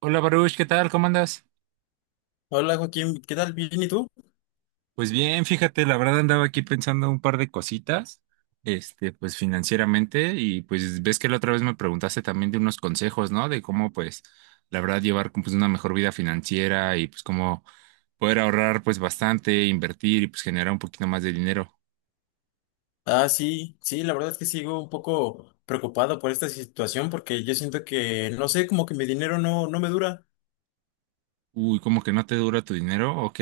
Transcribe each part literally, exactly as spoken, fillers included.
Hola Baruch, ¿qué tal? ¿Cómo andas? Hola Joaquín, ¿qué tal? ¿Bien y tú? Pues bien, fíjate, la verdad andaba aquí pensando un par de cositas, este, pues financieramente, y pues ves que la otra vez me preguntaste también de unos consejos, ¿no? De cómo, pues, la verdad, llevar como, pues, una mejor vida financiera y pues cómo poder ahorrar pues bastante, invertir y pues generar un poquito más de dinero. Ah, sí, sí, la verdad es que sigo un poco preocupado por esta situación porque yo siento que, no sé, como que mi dinero no, no me dura. Uy, ¿como que no te dura tu dinero? Ok.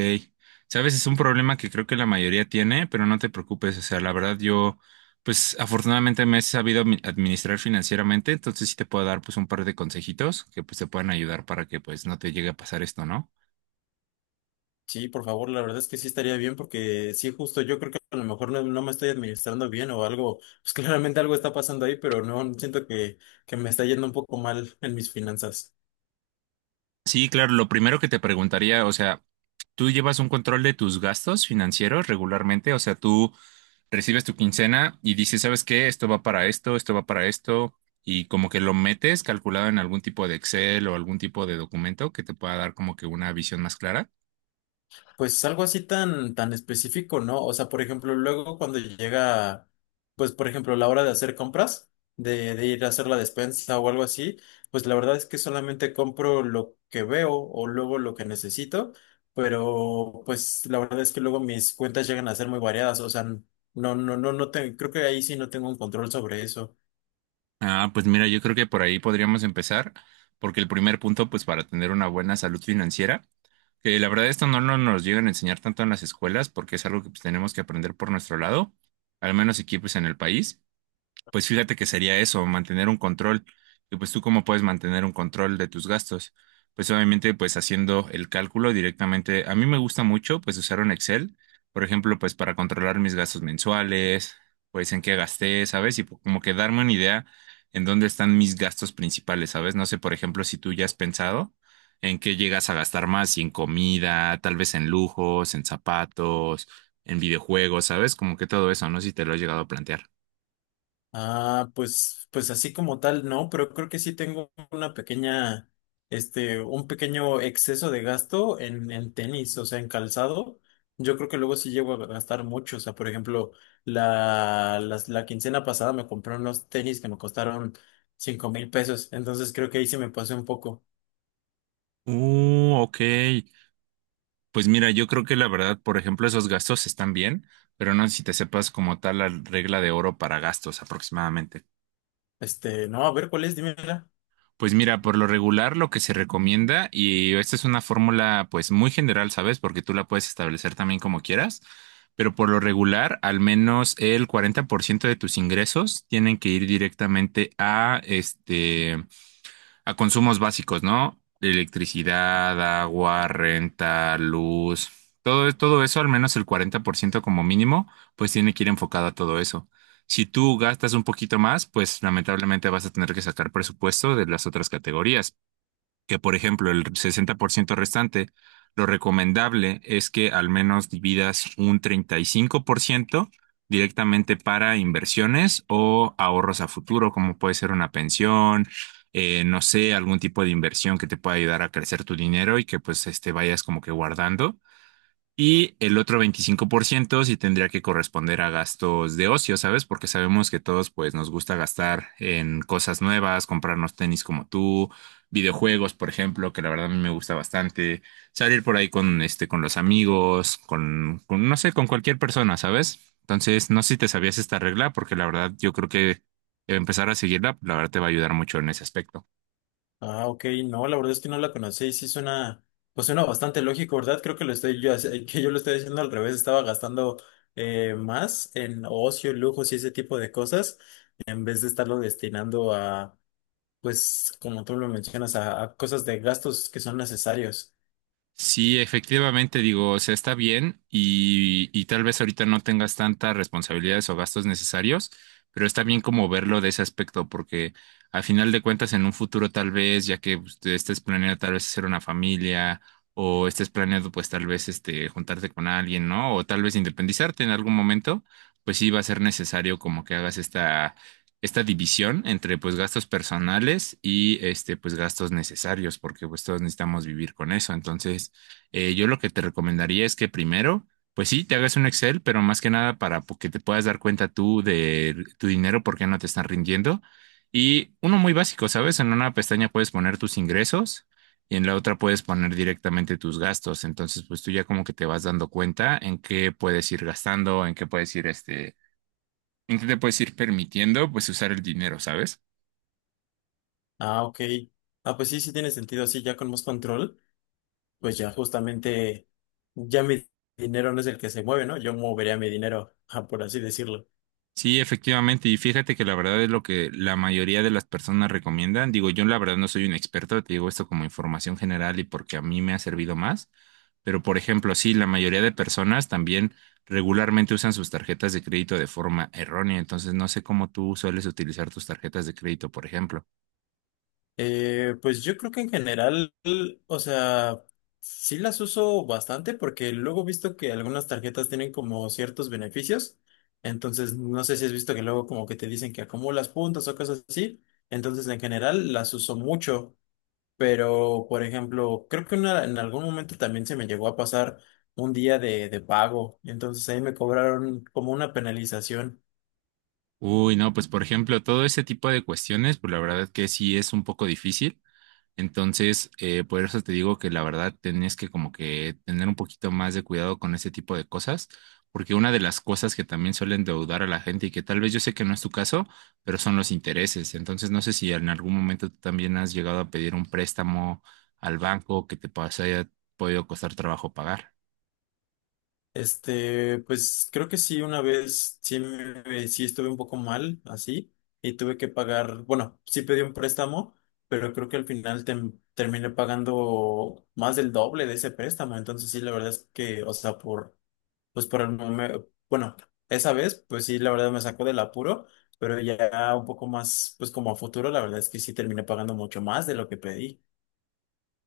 Sabes, es un problema que creo que la mayoría tiene, pero no te preocupes. O sea, la verdad yo, pues afortunadamente me he sabido admi- administrar financieramente, entonces sí te puedo dar pues un par de consejitos que pues te puedan ayudar para que pues no te llegue a pasar esto, ¿no? Sí, por favor, la verdad es que sí estaría bien porque sí, justo yo creo que a lo mejor no, no me estoy administrando bien o algo, pues claramente algo está pasando ahí, pero no siento que, que me está yendo un poco mal en mis finanzas. Sí, claro, lo primero que te preguntaría, o sea, ¿tú llevas un control de tus gastos financieros regularmente? O sea, tú recibes tu quincena y dices, ¿sabes qué? Esto va para esto, esto va para esto, y como que lo metes calculado en algún tipo de Excel o algún tipo de documento que te pueda dar como que una visión más clara. Pues algo así tan, tan específico, ¿no? O sea, por ejemplo, luego cuando llega, pues por ejemplo, la hora de hacer compras, de, de ir a hacer la despensa o algo así, pues la verdad es que solamente compro lo que veo o luego lo que necesito, pero pues la verdad es que luego mis cuentas llegan a ser muy variadas, o sea, no, no, no, no te- creo que ahí sí no tengo un control sobre eso. Ah, pues mira, yo creo que por ahí podríamos empezar, porque el primer punto, pues para tener una buena salud financiera, que la verdad esto no, no nos llegan a enseñar tanto en las escuelas, porque es algo que pues, tenemos que aprender por nuestro lado, al menos aquí pues en el país. Pues fíjate que sería eso, mantener un control. Y pues tú cómo puedes mantener un control de tus gastos. Pues obviamente pues haciendo el cálculo directamente. A mí me gusta mucho pues usar un Excel, por ejemplo, pues para controlar mis gastos mensuales, pues en qué gasté, ¿sabes? Y po- como que darme una idea en dónde están mis gastos principales, ¿sabes? No sé, por ejemplo, si tú ya has pensado en qué llegas a gastar más, si en comida, tal vez en lujos, en zapatos, en videojuegos, ¿sabes? Como que todo eso, no sé si te lo has llegado a plantear. Ah, pues, pues así como tal, no, pero creo que sí tengo una pequeña, este, un pequeño exceso de gasto en, en tenis, o sea, en calzado. Yo creo que luego sí llego a gastar mucho. O sea, por ejemplo, la, las- la quincena pasada me compré unos tenis que me costaron cinco mil pesos. Entonces creo que ahí sí me pasé un poco. Uh, ok. Pues mira, yo creo que la verdad, por ejemplo, esos gastos están bien, pero no sé si te sepas como tal la regla de oro para gastos aproximadamente. Este, no, a ver, ¿cuál es? Dímela. Pues mira, por lo regular lo que se recomienda, y esta es una fórmula pues muy general, ¿sabes? Porque tú la puedes establecer también como quieras, pero por lo regular, al menos el cuarenta por ciento de tus ingresos tienen que ir directamente a este a consumos básicos, ¿no? Electricidad, agua, renta, luz, todo, todo eso, al menos el cuarenta por ciento como mínimo, pues tiene que ir enfocado a todo eso. Si tú gastas un poquito más, pues lamentablemente vas a tener que sacar presupuesto de las otras categorías que por ejemplo el sesenta por ciento restante, lo recomendable es que al menos dividas un treinta y cinco por ciento directamente para inversiones o ahorros a futuro, como puede ser una pensión, eh, no sé, algún tipo de inversión que te pueda ayudar a crecer tu dinero y que pues este vayas como que guardando. Y el otro veinticinco por ciento sí tendría que corresponder a gastos de ocio, ¿sabes? Porque sabemos que todos pues nos gusta gastar en cosas nuevas, comprarnos tenis como tú, videojuegos, por ejemplo, que la verdad a mí me gusta bastante, salir por ahí con este con los amigos, con, con no sé, con cualquier persona, ¿sabes? Entonces, no sé si te sabías esta regla porque la verdad yo creo que empezar a seguirla, la verdad te va a ayudar mucho en ese aspecto. Ah, ok, no, la verdad es que no la conocí y sí suena, pues suena bastante lógico, ¿verdad? Creo que lo estoy yo, hace- que yo lo estoy haciendo al revés, estaba gastando eh, más en ocio, lujos y ese tipo de cosas, en vez de estarlo destinando a, pues, como tú lo mencionas, a, a cosas de gastos que son necesarios. Sí, efectivamente, digo, o sea, está bien y, y tal vez ahorita no tengas tantas responsabilidades o gastos necesarios, pero está bien como verlo de ese aspecto, porque al final de cuentas en un futuro tal vez, ya que pues, te estés planeando tal vez hacer una familia o estés planeando pues tal vez este juntarte con alguien, ¿no? O tal vez independizarte en algún momento, pues sí va a ser necesario como que hagas esta esta división entre pues gastos personales y este pues gastos necesarios, porque pues todos necesitamos vivir con eso. Entonces, eh, yo lo que te recomendaría es que primero, pues sí, te hagas un Excel, pero más que nada para po- que te puedas dar cuenta tú de tu dinero, por qué no te están rindiendo. Y uno muy básico, ¿sabes? En una pestaña puedes poner tus ingresos y en la otra puedes poner directamente tus gastos. Entonces, pues tú ya como que te vas dando cuenta en qué puedes ir gastando, en qué puedes ir este entonces te puedes ir permitiendo pues usar el dinero, ¿sabes? Ah, ok. Ah, pues sí, sí tiene sentido, así ya con más control, pues ya justamente, ya mi dinero no es el que se mueve, ¿no? Yo movería mi dinero, ah, por así decirlo. Sí, efectivamente. Y fíjate que la verdad es lo que la mayoría de las personas recomiendan. Digo, yo la verdad no soy un experto, te digo esto como información general y porque a mí me ha servido más. Pero, por ejemplo, sí, la mayoría de personas también regularmente usan sus tarjetas de crédito de forma errónea. Entonces, no sé cómo tú sueles utilizar tus tarjetas de crédito, por ejemplo. Eh, pues yo creo que en general, o sea, sí las uso bastante porque luego he visto que algunas tarjetas tienen como ciertos beneficios. Entonces, no sé si has visto que luego como que te dicen que acumulas puntos o cosas así. Entonces, en general las uso mucho. Pero, por ejemplo, creo que una- en algún momento también se me llegó a pasar un día de, de pago. Entonces ahí me cobraron como una penalización. Uy, no, pues, por ejemplo, todo ese tipo de cuestiones, pues la verdad que sí es un poco difícil. Entonces, eh, por eso te digo que la verdad tenés que como que tener un poquito más de cuidado con ese tipo de cosas, porque una de las cosas que también suelen deudar a la gente y que tal vez yo sé que no es tu caso, pero son los intereses. Entonces, no sé si en algún momento tú también has llegado a pedir un préstamo al banco que te pas- haya podido costar trabajo pagar. Este, pues creo que sí, una vez sí, me- sí estuve un poco mal así y tuve que pagar, bueno, sí pedí un préstamo, pero creo que al final tem- terminé pagando más del doble de ese préstamo, entonces sí, la verdad es que, o sea, por, pues por el momento, bueno, esa vez, pues sí, la verdad me sacó del apuro, pero ya un poco más, pues como a futuro, la verdad es que sí terminé pagando mucho más de lo que pedí.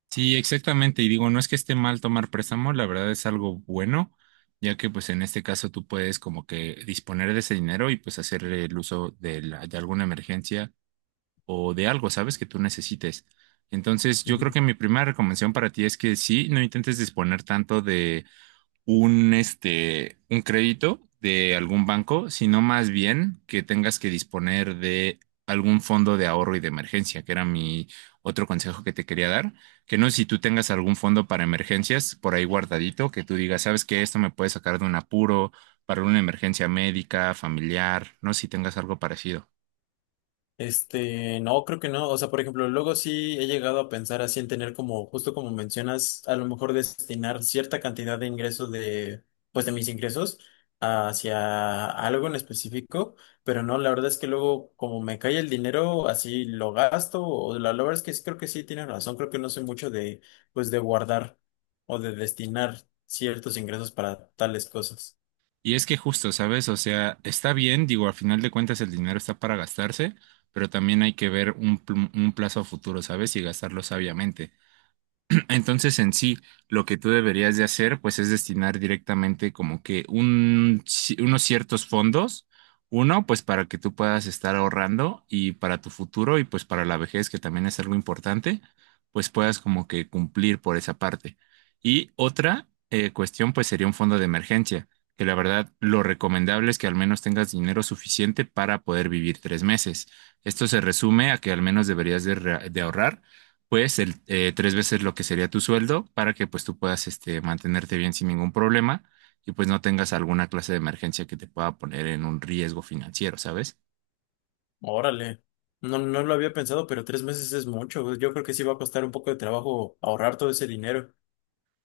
Sí, exactamente. Y digo, no es que esté mal tomar préstamo, la verdad es algo bueno, ya que pues en este caso tú puedes como que disponer de ese dinero y pues hacer el uso de, la- de alguna emergencia o de algo, ¿sabes? Que tú necesites. Entonces, yo creo Ujú. que mi primera recomendación para ti es que sí, no intentes disponer tanto de un, este, un crédito de algún banco, sino más bien que tengas que disponer de algún fondo de ahorro y de emergencia, que era mi otro consejo que te quería dar, que no sé si tú tengas algún fondo para emergencias por ahí guardadito, que tú digas, sabes que esto me puede sacar de un apuro para una emergencia médica, familiar, no sé si tengas algo parecido. Este, no, creo que no. O sea, por ejemplo, luego sí he llegado a pensar así en tener como, justo como mencionas, a lo mejor destinar cierta cantidad de ingresos de, pues de mis ingresos hacia algo en específico, pero no, la verdad es que luego como me cae el dinero, así lo gasto, o la, la verdad es que sí, creo que sí tienes razón, creo que no soy mucho de, pues de guardar o de destinar ciertos ingresos para tales cosas. Y es que justo, ¿sabes? O sea, está bien, digo, al final de cuentas el dinero está para gastarse, pero también hay que ver un, pl- un plazo a futuro, ¿sabes? Y gastarlo sabiamente. Entonces, en sí, lo que tú deberías de hacer, pues, es destinar directamente como que un, ci- unos ciertos fondos, uno, pues, para que tú puedas estar ahorrando y para tu futuro y pues para la vejez, que también es algo importante, pues puedas como que cumplir por esa parte. Y otra eh, cuestión, pues, sería un fondo de emergencia, que la verdad, lo recomendable es que al menos tengas dinero suficiente para poder vivir tres meses. Esto se resume a que al menos deberías de re- de ahorrar pues el, eh, tres veces lo que sería tu sueldo para que pues tú puedas este, mantenerte bien sin ningún problema y pues no tengas alguna clase de emergencia que te pueda poner en un riesgo financiero, ¿sabes? Órale. No, no lo había pensado, pero tres meses es mucho, güey. Yo creo que sí va a costar un poco de trabajo ahorrar todo ese dinero.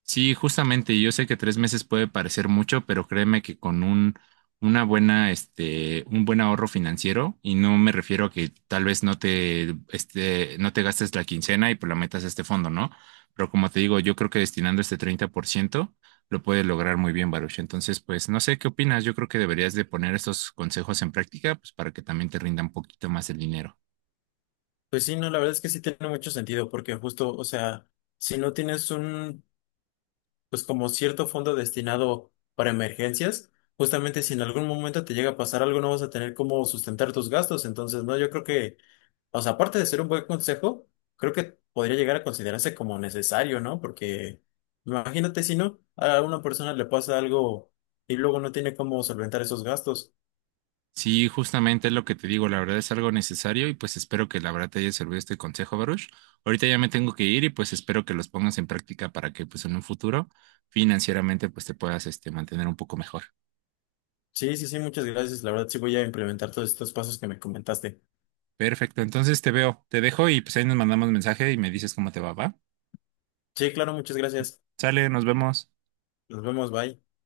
Sí, justamente, yo sé que tres meses puede parecer mucho, pero créeme que con un, una buena, este, un buen ahorro financiero, y no me refiero a que tal vez no te, este, no te gastes la quincena y pues la metas a este fondo, ¿no? Pero como te digo, yo creo que destinando este treinta por ciento lo puedes lograr muy bien, Baruch. Entonces, pues no sé qué opinas, yo creo que deberías de poner estos consejos en práctica, pues para que también te rinda un poquito más el dinero. Pues sí, no, la verdad es que sí tiene mucho sentido, porque justo, o sea, si no tienes un, pues como cierto fondo destinado para emergencias, justamente si en algún momento te llega a pasar algo, no vas a tener cómo sustentar tus gastos. Entonces, no, yo creo que, o sea, aparte de ser un buen consejo, creo que podría llegar a considerarse como necesario, ¿no? Porque imagínate si no, a una persona le pasa algo y luego no tiene cómo solventar esos gastos. Sí, justamente es lo que te digo, la verdad es algo necesario y pues espero que la verdad te haya servido este consejo, Baruch. Ahorita ya me tengo que ir y pues espero que los pongas en práctica para que pues en un futuro financieramente pues te puedas este mantener un poco mejor. Sí, sí, sí, muchas gracias. La verdad, sí voy a implementar todos estos pasos que me comentaste. Perfecto, entonces te veo, te dejo y pues ahí nos mandamos mensaje y me dices cómo te va, ¿va? Sí, claro, muchas gracias. Sale, nos vemos. Nos vemos, bye.